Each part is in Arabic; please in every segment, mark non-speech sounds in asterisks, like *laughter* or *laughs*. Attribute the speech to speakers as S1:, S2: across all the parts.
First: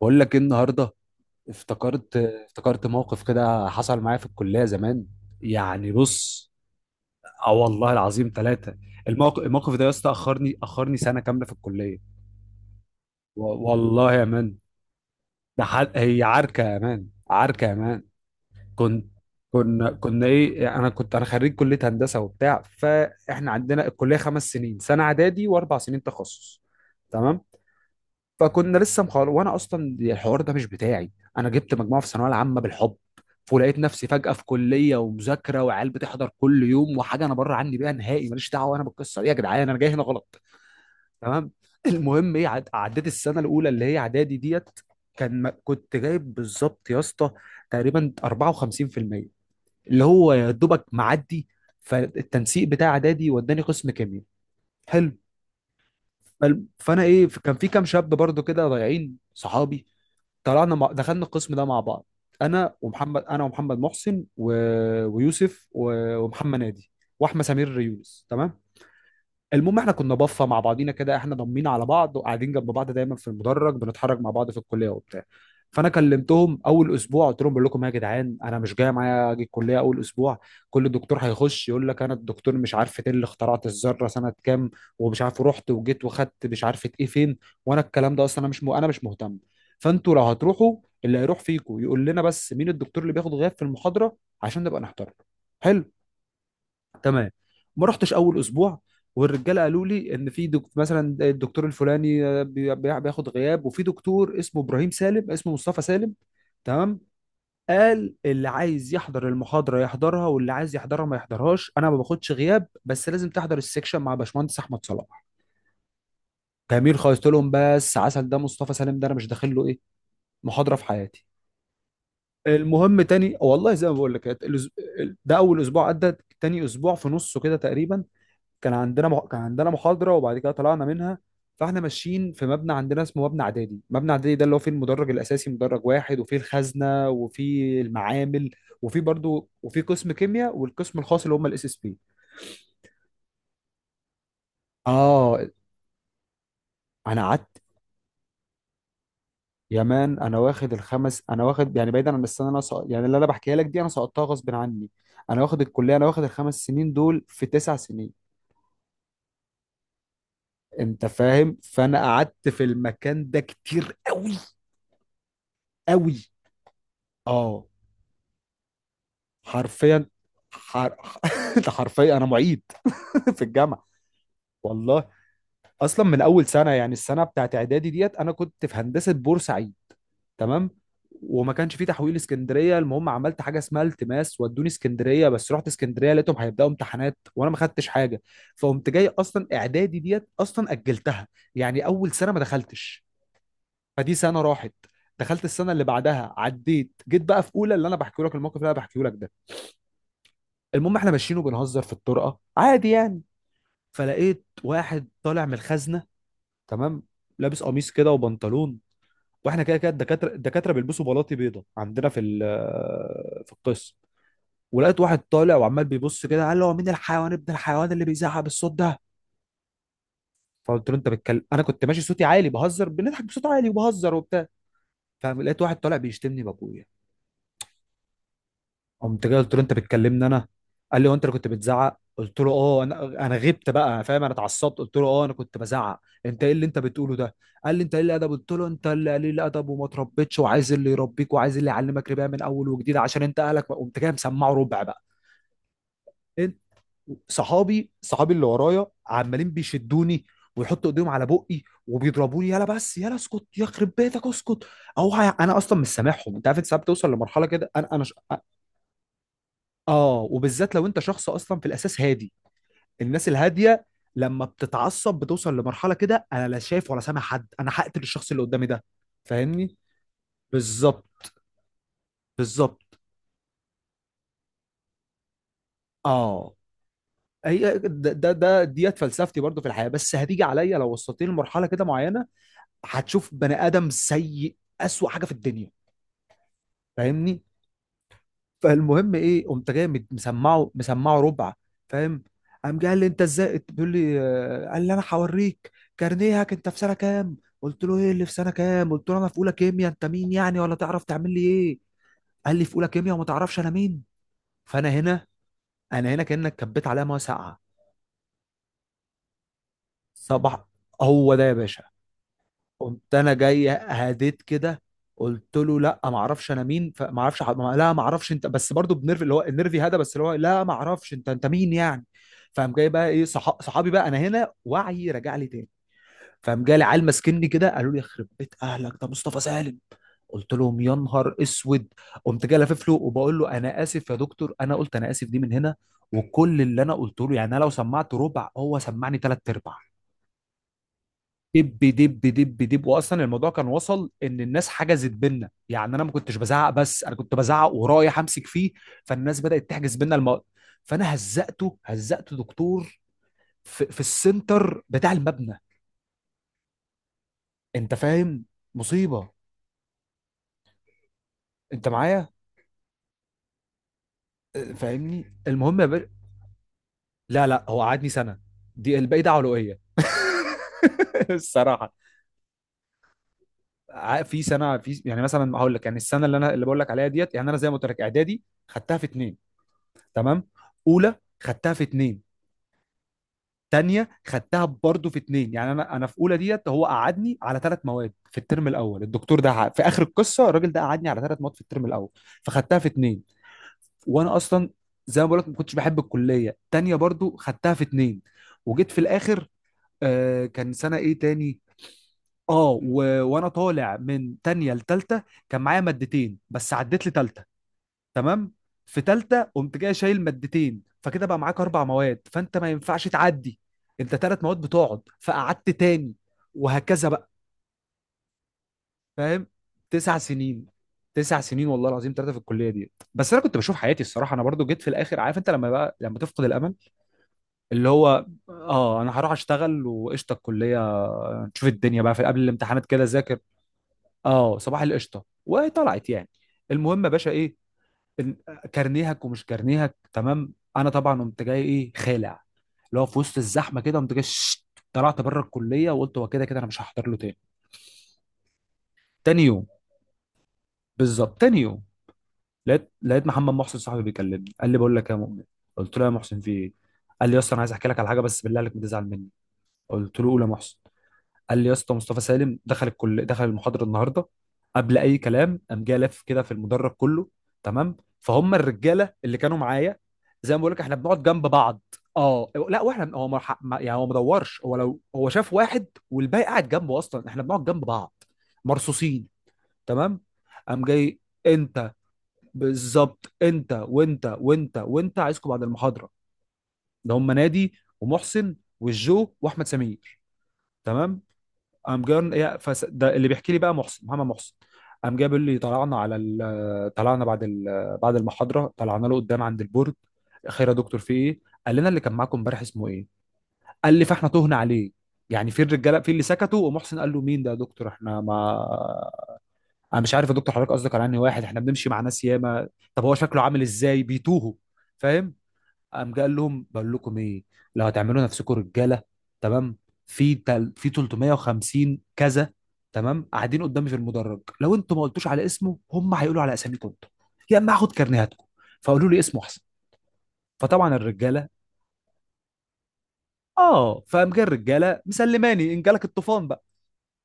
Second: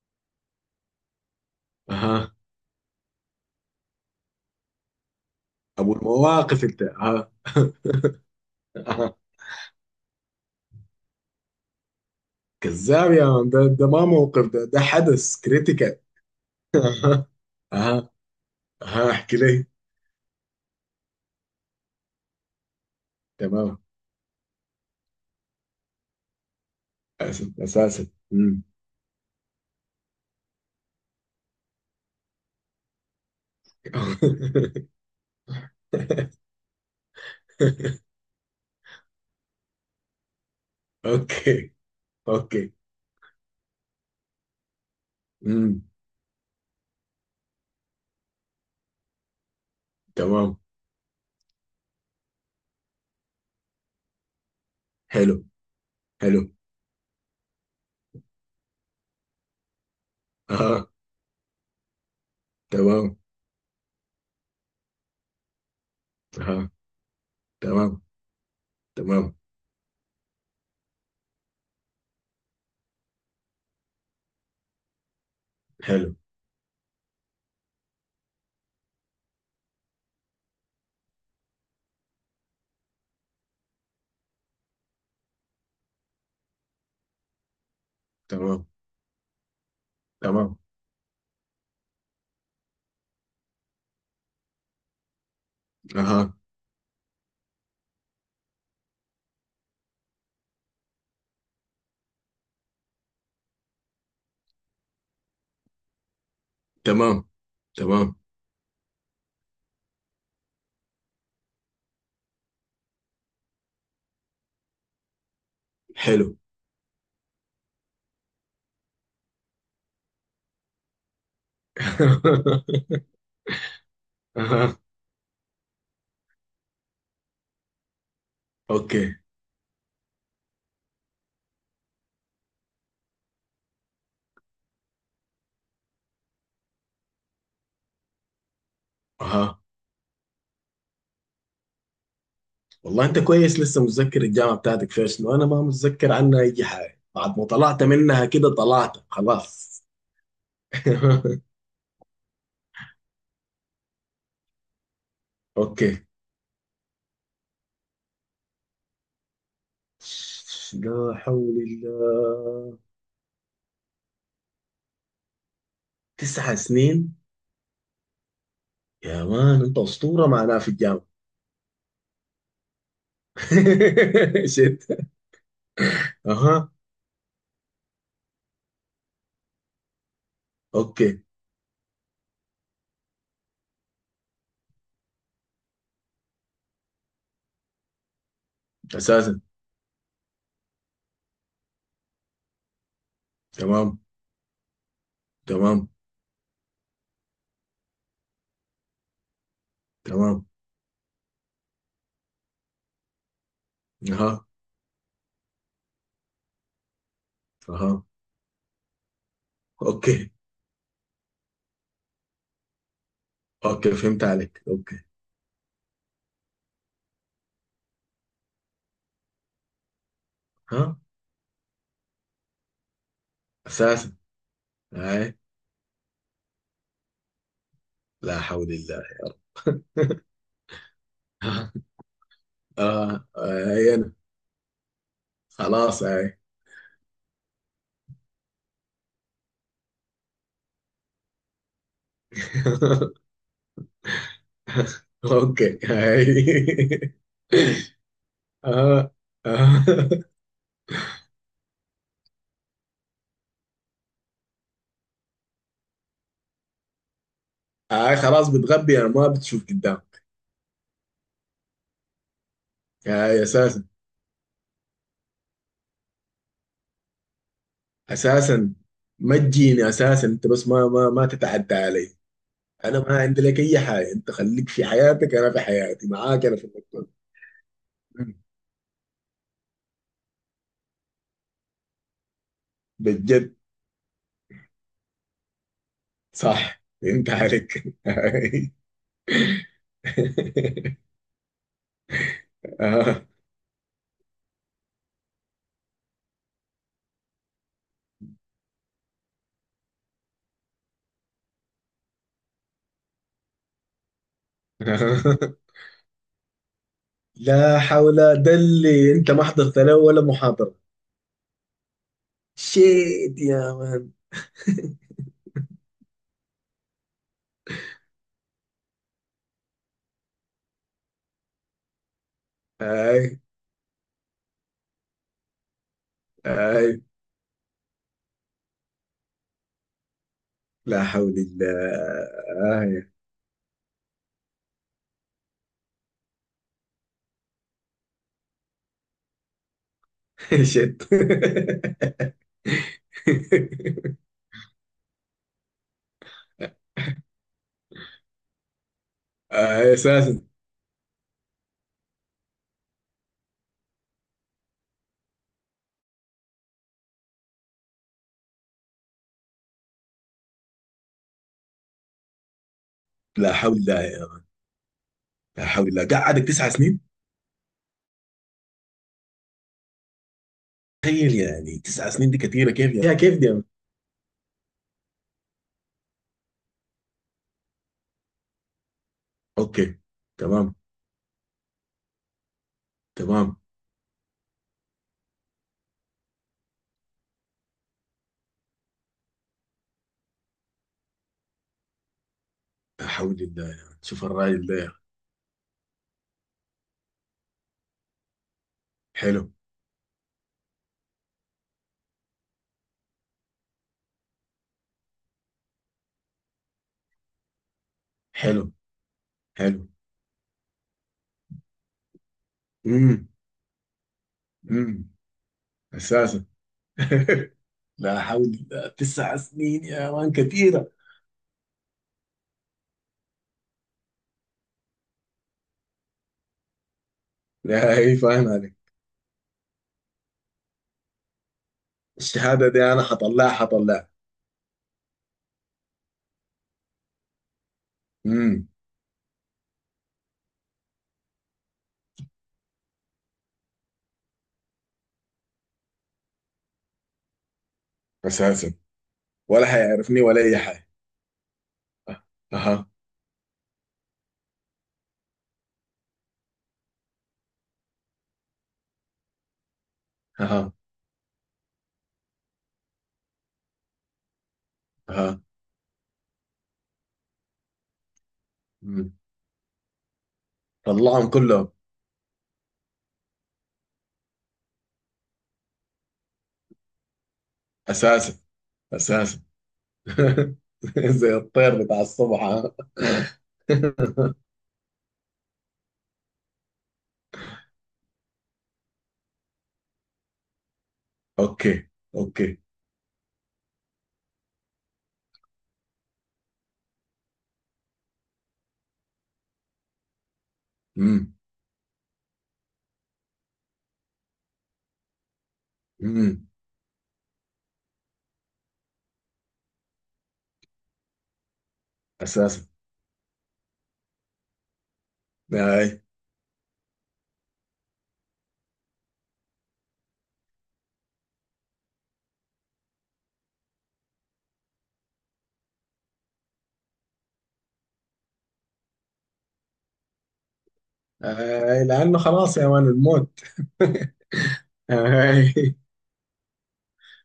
S1: بقول لك ايه النهارده. افتكرت
S2: اها.
S1: افتكرت موقف كده حصل معايا في الكليه زمان. يعني
S2: ابو
S1: بص،
S2: المواقف انت، اها.
S1: اه
S2: *laughs*
S1: والله العظيم ثلاثه.
S2: اها.
S1: الموقف ده يا اسطى اخرني سنه كامله في الكليه.
S2: كذاب يا مان، ده ما
S1: والله يا
S2: موقف،
S1: مان،
S2: ده حدث
S1: ده حد،
S2: كريتيكال.
S1: هي عركه
S2: *laughs*
S1: يا مان،
S2: اها.
S1: عركه يا مان.
S2: اها. اها،
S1: كنت،
S2: احكي لي.
S1: كنا كنا ايه انا كنت انا خريج كليه هندسه وبتاع. فاحنا
S2: تمام.
S1: عندنا الكليه خمس سنين، سنه اعدادي واربع سنين تخصص. تمام.
S2: اسف اساسا. أمم.
S1: فكنا لسه مخلص، وانا اصلا الحوار ده مش بتاعي. انا جبت مجموعه في الثانويه العامه بالحب، ولقيت نفسي فجاه في كليه ومذاكره وعيال بتحضر
S2: *laughs*
S1: كل يوم، وحاجه انا بره عني بيها نهائي، ماليش دعوه انا بالقصه دي. يا جدعان انا جاي هنا غلط. تمام.
S2: اوكي.
S1: المهم ايه،
S2: اوكي.
S1: عديت السنه الاولى اللي هي اعدادي ديت. كان
S2: امم.
S1: كنت جايب بالظبط يا اسطى تقريبا 54%، اللي هو يا
S2: تمام.
S1: دوبك معدي. فالتنسيق بتاع اعدادي وداني قسم كيمياء. حلو.
S2: حلو. حلو.
S1: فانا ايه، كان في كام شاب برضو كده ضايعين صحابي. طلعنا
S2: اها.
S1: دخلنا القسم ده مع بعض.
S2: تمام.
S1: انا ومحمد محسن، ويوسف، ومحمد
S2: اها.
S1: نادي، واحمد سمير
S2: تمام.
S1: يونس. تمام.
S2: تمام.
S1: المهم احنا كنا بفه مع بعضينا كده، احنا ضمينا على بعض وقاعدين جنب بعض دايما في المدرج، بنتحرك مع بعض في الكليه وبتاع. فانا
S2: حلو.
S1: كلمتهم اول اسبوع، قلت لهم بقول لكم إيه يا جدعان، انا مش جاي، معايا اجي الكليه اول اسبوع. كل دكتور هيخش يقول لك انا الدكتور مش عارف ايه، اللي اخترعت الذره سنه كام، ومش عارف رحت وجيت وخدت مش عارف ايه فين. وانا الكلام ده اصلا انا مش
S2: تمام.
S1: م... انا مش مهتم. فانتوا لو
S2: تمام.
S1: هتروحوا، اللي هيروح فيكم يقول لنا بس مين الدكتور اللي بياخد غياب في المحاضره، عشان نبقى نحترم. حلو.
S2: اها.
S1: تمام. ما رحتش اول اسبوع. والرجاله قالوا لي ان في مثلا الدكتور الفلاني آه، بياخد غياب، وفي دكتور اسمه ابراهيم سالم، اسمه مصطفى سالم. تمام.
S2: تمام.
S1: قال
S2: تمام.
S1: اللي عايز يحضر المحاضره يحضرها، واللي عايز يحضرها ما يحضرهاش، انا ما باخدش غياب، بس لازم تحضر السكشن مع باشمهندس احمد صلاح.
S2: حلو.
S1: جميل خالص. قلت لهم بس عسل، ده مصطفى سالم ده انا مش داخل له ايه، محاضره في حياتي.
S2: *laughs*
S1: المهم تاني والله زي ما بقول لك،
S2: اها.
S1: ده اول اسبوع عدى. تاني اسبوع في نصه كده تقريبا، كان عندنا
S2: اوكي.
S1: كان عندنا محاضرة، وبعد كده طلعنا منها. فاحنا ماشيين في مبنى عندنا اسمه مبنى اعدادي. مبنى اعدادي ده اللي هو فيه المدرج الاساسي، مدرج واحد، وفيه الخزنة وفيه المعامل، وفيه برضو
S2: اها،
S1: وفيه قسم كيمياء والقسم الخاص اللي هم الاس اس بي.
S2: والله انت كويس لسه متذكر الجامعه بتاعتك فيها شنو،
S1: اه
S2: انا ما متذكر عنها اي حاجه،
S1: انا
S2: بعد ما
S1: قعدت
S2: طلعت منها كده طلعت
S1: يا
S2: خلاص.
S1: مان، انا واخد
S2: *laughs*
S1: الخمس، انا واخد يعني، بعيدا عن السنه اللي انا سقط، يعني اللي انا بحكيها لك دي انا سقطتها غصب عني، انا واخد الكليه،
S2: اوكي.
S1: انا واخد الخمس سنين دول في تسع سنين. انت
S2: لا
S1: فاهم.
S2: حول
S1: فانا قعدت في
S2: الله.
S1: المكان ده كتير قوي، قوي.
S2: تسع سنين.
S1: اه
S2: يا مان انت
S1: حرفيا.
S2: اسطوره معناها في
S1: حر...
S2: الجامعه.
S1: *laughs* ده حرفيا انا معيد، *laughs* في الجامعه.
S2: *laughs*
S1: والله
S2: شت.
S1: اصلا من اول
S2: اها.
S1: سنه، يعني السنه بتاعت اعدادي ديت انا كنت في هندسه بورسعيد. تمام.
S2: اوكي.
S1: وما كانش في تحويل اسكندريه. المهم عملت حاجه اسمها التماس ودوني اسكندريه، بس رحت اسكندريه لقيتهم هيبداوا امتحانات وانا ما خدتش حاجه. فقمت جاي،
S2: اساسا.
S1: اصلا اعدادي ديت اصلا اجلتها، يعني اول سنه ما دخلتش.
S2: تمام.
S1: فدي سنه راحت. دخلت السنه اللي
S2: تمام.
S1: بعدها عديت، جيت بقى في اولى اللي انا بحكي لك الموقف اللي انا بحكيه لك ده.
S2: تمام.
S1: المهم احنا ماشيين وبنهزر في الطرقه عادي يعني. فلقيت
S2: اها.
S1: واحد طالع من الخزنه. تمام. لابس قميص
S2: اها.
S1: كده وبنطلون. واحنا كده كده
S2: اوكي.
S1: الدكاتره، الدكاتره بيلبسوا بلاطي بيضه عندنا في
S2: اوكي،
S1: القسم.
S2: فهمت عليك،
S1: ولقيت
S2: اوكي.
S1: واحد طالع وعمال بيبص كده، قال له هو مين الحيوان ابن الحيوان اللي بيزعق بالصوت ده؟ فقلت له
S2: ها.
S1: انت بتكلم، انا كنت ماشي صوتي عالي بهزر، بنضحك بصوت عالي
S2: اساسا.
S1: وبهزر وبتاع.
S2: هاي.
S1: فلقيت واحد طالع بيشتمني بابويا.
S2: لا حول الله.
S1: قمت جاي قلت له انت بتكلمني انا؟ قال لي هو انت اللي
S2: *laughs*
S1: كنت
S2: آه.
S1: بتزعق؟ قلت له اه انا
S2: آه،
S1: انا غبت
S2: هاي
S1: بقى،
S2: انا.
S1: فاهم، انا اتعصبت، قلت له اه انا كنت بزعق،
S2: خلاص هاي.
S1: انت ايه اللي انت بتقوله ده؟ قال لي انت قليل الادب، قلت له انت اللي قليل الادب وما تربيتش وعايز اللي يربيك وعايز اللي يعلمك ربا من اول وجديد عشان
S2: *laughs*
S1: انت اهلك قمت جاي مسمعه ربع بقى،
S2: اوكي.
S1: انت.
S2: هاي.
S1: صحابي،
S2: *laughs*
S1: صحابي اللي ورايا
S2: آه.
S1: عمالين
S2: آه.
S1: بيشدوني ويحطوا ايديهم على بقي وبيضربوني، يلا بس يلا اسكت، يخرب بيتك اسكت. انا اصلا مش سامعهم. انت عارف، انت ساعات بتوصل لمرحله كده، انا
S2: هاي خلاص بتغبي، انا ما بتشوف
S1: اه،
S2: قدامك.
S1: وبالذات لو انت شخص اصلا في الاساس هادي، الناس
S2: هاي اساسا.
S1: الهاديه لما بتتعصب بتوصل لمرحله كده، انا لا شايف ولا سامع حد، انا هقتل الشخص اللي قدامي
S2: اساسا
S1: ده.
S2: ما
S1: فاهمني.
S2: تجيني، اساسا انت بس ما
S1: بالظبط،
S2: تتعدى علي.
S1: بالظبط.
S2: انا ما عندي لك اي حاجه، انت خليك في حياتك انا في حياتي، معاك
S1: اه
S2: انا في المكتب.
S1: هي ديت فلسفتي برضو في الحياه، بس هتيجي عليا لو وصلتني لمرحله كده معينه، هتشوف
S2: بجد.
S1: بني ادم سيء، اسوأ حاجه في الدنيا.
S2: صح، انت
S1: فاهمني.
S2: عليك. *laughs* *laughs* هاي.
S1: فالمهم ايه، قمت جاي مسمعه ربع. فاهم. قام جاي قال لي
S2: آه.
S1: انت ازاي، بيقول لي آه، قال لي انا هوريك كارنيهك، انت في سنه كام؟ قلت له ايه اللي في سنه كام، قلت له انا في اولى كيمياء، انت مين يعني ولا تعرف تعمل لي ايه؟ قال لي في اولى كيمياء وما تعرفش انا مين؟ فانا هنا،
S2: آه.
S1: انا هنا كانك كبيت عليا ميه ساقعه.
S2: لا حول. ده اللي انت ما حضرت له ولا
S1: صباح.
S2: محاضرة.
S1: هو ده يا باشا. قمت
S2: شيت
S1: انا جاي
S2: يا مان.
S1: هديت كده، قلت له لا ما اعرفش انا مين، فما اعرفش لا ما اعرفش انت، بس برضو بنرفي اللي هو النرفي هذا، بس اللي هو لا ما اعرفش انت، انت مين يعني؟ فقام جاي بقى ايه،
S2: اي.
S1: صحابي بقى، انا هنا وعي رجع لي تاني. فقام جالي
S2: اي.
S1: عيال ماسكني كده قالوا لي يخرب بيت اهلك ده مصطفى سالم. قلت لهم يا
S2: لا حول
S1: نهار اسود. قمت جاي لافف له
S2: الله. *laughs*
S1: وبقول له انا اسف يا دكتور، انا قلت انا اسف دي من هنا، وكل اللي انا قلته له، يعني انا لو سمعت ربع هو سمعني ثلاث ارباع،
S2: آه شيت.
S1: دب دب دب دب. واصلا الموضوع كان وصل ان الناس حجزت بينا، يعني انا ما كنتش بزعق، بس انا كنت بزعق ورايح امسك فيه، فالناس بدات
S2: اي.
S1: تحجز بينا
S2: اساسا.
S1: الموضوع. فانا هزقته، هزقته دكتور، في السنتر بتاع المبنى. انت فاهم؟ مصيبه. انت معايا؟
S2: لا حول الله يا مان.
S1: أه، فاهمني.
S2: لا
S1: المهم يا
S2: حول
S1: باشا.
S2: الله، قعدك تسع سنين.
S1: لا لا، هو قعدني سنه، دي الباقي ده علوئيه، *laughs*
S2: تخيل يعني،
S1: الصراحه.
S2: تسع سنين دي كثيره، كيف يا كيف دي يا مان؟
S1: في سنه في، يعني مثلا هقول لك، يعني السنه اللي انا اللي بقول لك عليها ديت، يعني انا زي ما قلت لك اعدادي خدتها في اتنين.
S2: اوكي.
S1: تمام.
S2: تمام.
S1: اولى، خدتها في اتنين.
S2: تمام.
S1: تانية خدتها برضه في اتنين. يعني انا في اولى ديت هو قعدني على ثلاث مواد في الترم الاول. الدكتور ده، في اخر القصه الراجل ده قعدني على ثلاث مواد في الترم الاول، فخدتها في
S2: لا
S1: اتنين.
S2: حول الله يا مان. شوف
S1: وانا
S2: الراجل
S1: اصلا
S2: ده يا مان.
S1: زي ما بقول لك ما كنتش بحب الكليه. تانية برضه خدتها في اتنين. وجيت في الاخر،
S2: حلو.
S1: آه كان سنه ايه تاني، اه وانا طالع من تانية لتالتة، كان معايا مادتين بس، عديت لتالتة. تمام.
S2: حلو.
S1: في تالتة قمت
S2: حلو.
S1: جاي شايل مادتين، فكده بقى معاك اربع مواد، فانت ما ينفعش
S2: امم.
S1: تعدي، انت تلات مواد بتقعد،
S2: امم.
S1: فقعدت تاني.
S2: اساسا.
S1: وهكذا بقى.
S2: *laughs* لا حول الله، تسع
S1: فاهم.
S2: سنين يا
S1: تسع
S2: مان
S1: سنين،
S2: كثيره.
S1: تسع سنين والله العظيم ثلاثة في الكلية دي. بس انا كنت بشوف حياتي الصراحة، انا برضو جيت في الاخر عارف انت لما بقى لما تفقد الامل، اللي
S2: لا، هي
S1: هو
S2: فاهم عليك.
S1: اه انا هروح اشتغل وقشطة الكلية، نشوف الدنيا بقى، في قبل
S2: الشهادة دي
S1: الامتحانات
S2: أنا
S1: كده ذاكر،
S2: حطلعها حطلعها.
S1: اه صباح القشطة وطلعت يعني. المهم يا باشا ايه،
S2: امم.
S1: كارنيهك ومش كارنيهك. تمام، انا طبعا قمت جاي ايه، خالع. اللي هو في وسط الزحمه كده، قمت جاي شت، طلعت بره الكليه وقلت هو كده كده انا مش هحضر له تاني.
S2: أساسا.
S1: تاني
S2: ولا
S1: يوم،
S2: حيعرفني ولا أي حاجة.
S1: بالظبط تاني يوم،
S2: أه. أها.
S1: لقيت محمد محسن صاحبي بيكلمني، قال لي بقول لك إيه يا مؤمن. قلت له يا محسن في ايه؟ قال لي يا اسطى انا عايز احكي لك على حاجه بس بالله عليك ما تزعل مني. قلت له قول يا
S2: أها.
S1: محسن. قال لي يا اسطى، مصطفى سالم دخل الكل، دخل المحاضره النهارده. قبل اي
S2: أها.
S1: كلام قام جه لف كده في المدرج كله. تمام. فهم
S2: امم.
S1: الرجاله اللي كانوا معايا، زي ما بقول لك احنا بنقعد
S2: طلعهم
S1: جنب
S2: كلهم.
S1: بعض. اه لا واحنا، هو ما ح- ما- يعني هو ما دورش، هو لو هو شاف واحد والباقي قاعد جنبه، اصلا احنا بنقعد جنب بعض،
S2: أساسا.
S1: مرصوصين.
S2: أساسا.
S1: تمام. قام
S2: *laughs*
S1: جاي،
S2: زي الطير
S1: انت،
S2: بتاع الصبح، ها؟
S1: بالظبط انت
S2: *laughs*
S1: وانت وانت وانت، عايزكم بعد المحاضره. ده هم نادي، ومحسن، والجو، واحمد سمير. تمام.
S2: أوكي.
S1: قام جاي
S2: أوكي.
S1: ده اللي بيحكي لي بقى محسن، محمد محسن. قام جاي بيقول لي طلعنا على طلعنا بعد بعد المحاضره طلعنا له قدام عند البورد. خير يا دكتور في
S2: امم.
S1: ايه؟ قال لنا اللي كان معاكم امبارح اسمه ايه؟ قال لي فاحنا تهنا عليه، يعني في الرجاله في اللي
S2: امم.
S1: سكتوا، ومحسن قال له مين ده يا دكتور احنا ما، انا مش عارف يا دكتور حضرتك قصدك على انهي واحد، احنا بنمشي مع ناس
S2: أساسا.
S1: ياما. طب هو شكله عامل ازاي، بيتوهوا. فاهم.
S2: أي.
S1: قام قال لهم بقول لكم ايه، لو هتعملوا نفسكم رجاله، تمام، في في 350 كذا، تمام، قاعدين قدامي في المدرج، لو انتوا ما قلتوش على اسمه هم هيقولوا على اساميكم انتوا، يا اما هاخد كارنيهاتكم، فقولوا لي اسمه احسن. فطبعا الرجاله
S2: أي لأنه خلاص يا مان الموت.
S1: اه، فقام جه
S2: *laughs*
S1: الرجاله مسلماني
S2: أي.
S1: ان جالك الطوفان بقى،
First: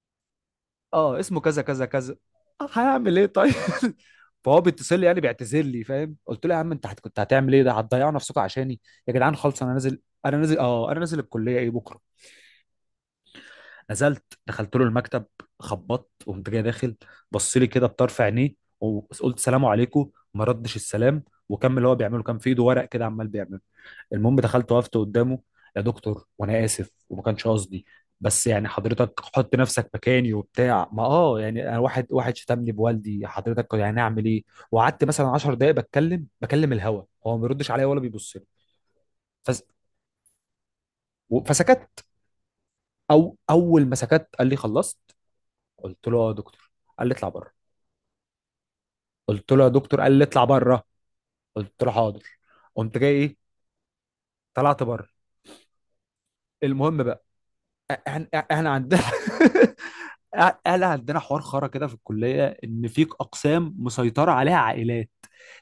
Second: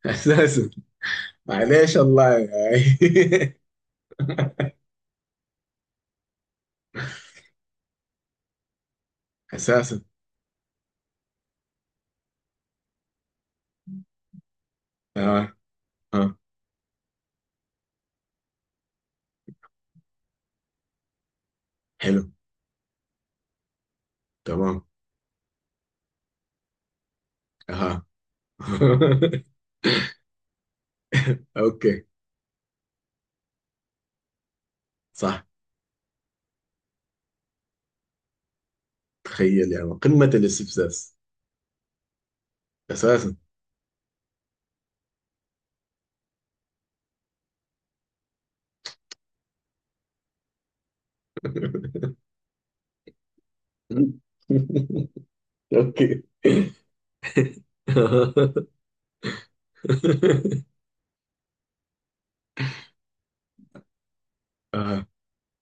S2: أساسا.
S1: اه اسمه كذا كذا
S2: معليش
S1: كذا.
S2: الله،
S1: آه،
S2: أي.
S1: هيعمل ايه طيب.
S2: *laughs*
S1: *laughs* فهو بيتصل لي يعني بيعتذر لي، فاهم. قلت له يا عم انت كنت هتعمل ايه، ده هتضيعوا نفسكم عشاني، يا جدعان خالص، انا نازل،
S2: أساسا.
S1: انا نازل اه، انا نازل الكليه ايه بكره. نزلت دخلت له المكتب.
S2: أه.
S1: خبطت
S2: أه.
S1: وقمت جاي داخل. بص لي كده بطرف عينيه، وقلت سلام عليكم، ما ردش السلام، وكمل هو
S2: حلو.
S1: بيعمله كان في ايده ورق كده عمال بيعمله. المهم دخلت
S2: تمام.
S1: وقفت قدامه، يا دكتور وانا اسف، وما كانش قصدي،
S2: أها.
S1: بس يعني حضرتك
S2: *laughs*
S1: حط نفسك مكاني وبتاع، ما اه يعني انا،
S2: اوكي.
S1: واحد شتمني بوالدي، حضرتك يعني اعمل ايه؟ وقعدت مثلا
S2: صح.
S1: 10 دقائق بتكلم، بكلم الهوا، هو ما بيردش عليا ولا بيبص لي. فس...
S2: تخيل يعني قمة الاستفزاز.
S1: فسكت.
S2: اساسا.
S1: او اول ما سكت قال لي خلصت؟ قلت له اه يا دكتور. قال لي اطلع بره. قلت له يا دكتور. قال لي اطلع بره. قلت له حاضر.
S2: *laughs*
S1: قمت جاي ايه، طلعت بره.
S2: اوكي. *laughs*
S1: المهم بقى، احنا عندنا *laughs* احنا عندنا حوار خرا كده في الكليه، ان في اقسام مسيطره عليها
S2: اها.
S1: عائلات.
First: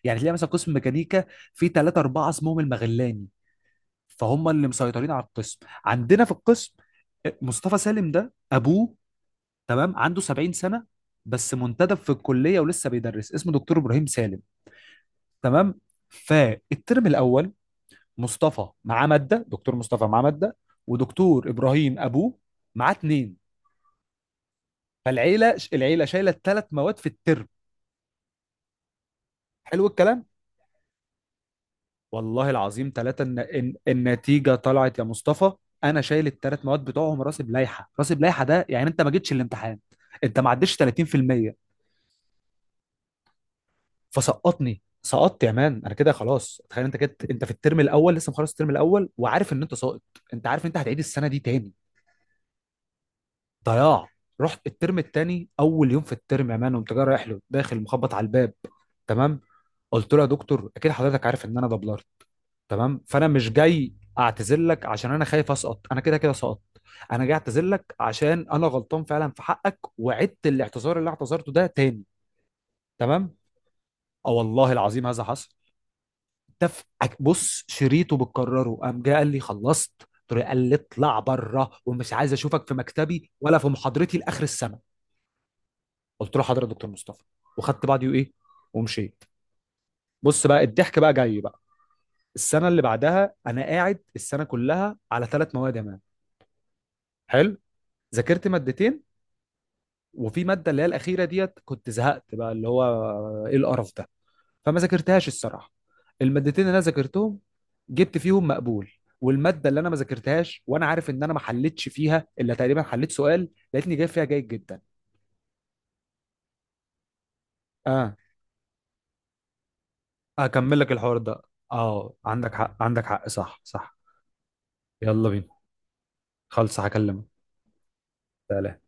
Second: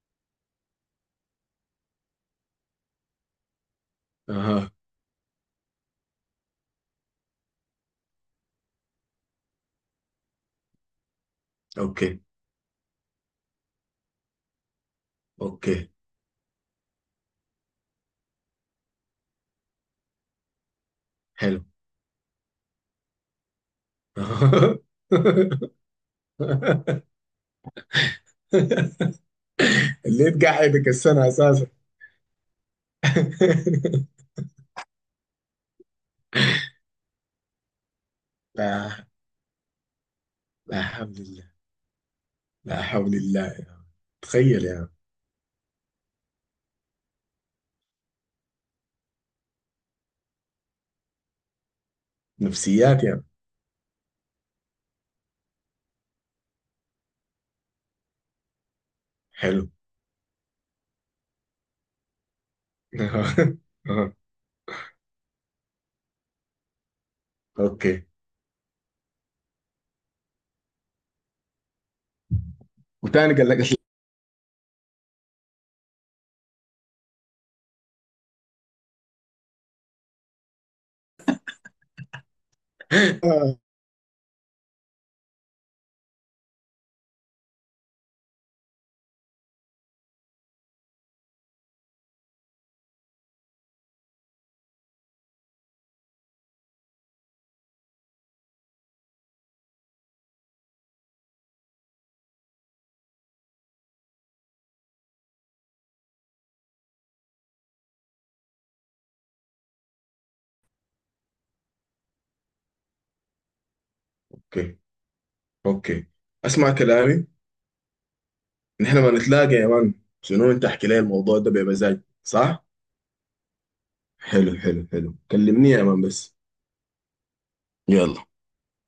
S1: يعني تلاقي مثلا قسم ميكانيكا، في ثلاثه اربعه اسمهم المغلاني، فهم اللي
S2: اها.
S1: مسيطرين على القسم. عندنا في القسم، مصطفى سالم ده ابوه، تمام، عنده 70 سنه، بس منتدب في
S2: اوكي.
S1: الكليه ولسه بيدرس، اسمه دكتور ابراهيم سالم. تمام.
S2: اوكي.
S1: فالترم الاول، مصطفى معاه ماده، دكتور مصطفى معاه ماده، ودكتور
S2: حلو.
S1: ابراهيم ابوه معاه اتنين.
S2: *laughs*
S1: فالعيله، العيله شايله ثلاث مواد في الترم. حلو الكلام.
S2: اللي تقعدك السنة اساسا.
S1: والله العظيم ثلاثه، النتيجه طلعت يا مصطفى، انا شايل الثلاث
S2: *laughs*
S1: مواد بتوعهم، راسب لائحه، راسب لائحه ده يعني انت
S2: لا.
S1: ما جيتش الامتحان، انت ما عدتش
S2: لا حول الله.
S1: 30%.
S2: لا حول الله يعني. تخيل
S1: فسقطني.
S2: يعني.
S1: سقطت يا مان، انا كده خلاص. تخيل انت كده، انت في الترم الاول لسه مخلص الترم الاول وعارف ان انت ساقط، انت عارف انت هتعيد السنه دي تاني.
S2: نفسيات يعني.
S1: ضياع. رحت الترم الثاني اول يوم في الترم يا مان، قمت جاي رايح له داخل مخبط على الباب. تمام.
S2: حلو.
S1: قلت له يا دكتور اكيد حضرتك عارف ان انا دبلرت. تمام. فانا مش
S2: *laughs*
S1: جاي اعتذر لك عشان انا خايف اسقط، انا كده كده سقطت، انا جاي اعتذر
S2: اوكي.
S1: لك عشان انا غلطان فعلا في حقك، وعدت الاعتذار اللي اعتذرته ده تاني. تمام.
S2: وتاني قال لك
S1: اه والله العظيم هذا حصل. تف. بص شريطه بتكرره، قام جاي قال لي خلصت؟ قلت له، قال لي اطلع بره، ومش عايز اشوفك في مكتبي
S2: آه؟
S1: ولا في محاضرتي لاخر السنه. قلت له حاضر يا دكتور مصطفى، وخدت بعضي وايه، ومشيت. بص بقى الضحك بقى جاي بقى. السنه اللي بعدها انا قاعد السنه كلها على ثلاث مواد يا مان. حلو. ذاكرت مادتين، وفي ماده اللي هي الاخيره ديت كنت زهقت بقى، اللي هو ايه القرف ده، فما ذاكرتهاش الصراحه. المادتين اللي انا ذاكرتهم جبت فيهم مقبول، والماده اللي انا ما ذاكرتهاش وانا عارف ان انا ما حلتش فيها الا تقريبا حليت سؤال، لقيتني جايب فيها جيد
S2: اوكي.
S1: جدا.
S2: اوكي. اسمع كلامي.
S1: اه
S2: نحن ما نتلاقى يا مان. شنو؟ انت
S1: اكمل
S2: احكي
S1: لك
S2: لي
S1: الحوار
S2: الموضوع
S1: ده.
S2: ده بمزاج
S1: اه عندك
S2: صح.
S1: حق، عندك حق، صح صح.
S2: حلو. حلو. حلو
S1: يلا بينا،
S2: كلمني يا مان بس.
S1: خلص هكلمك.
S2: يلا.
S1: سلام.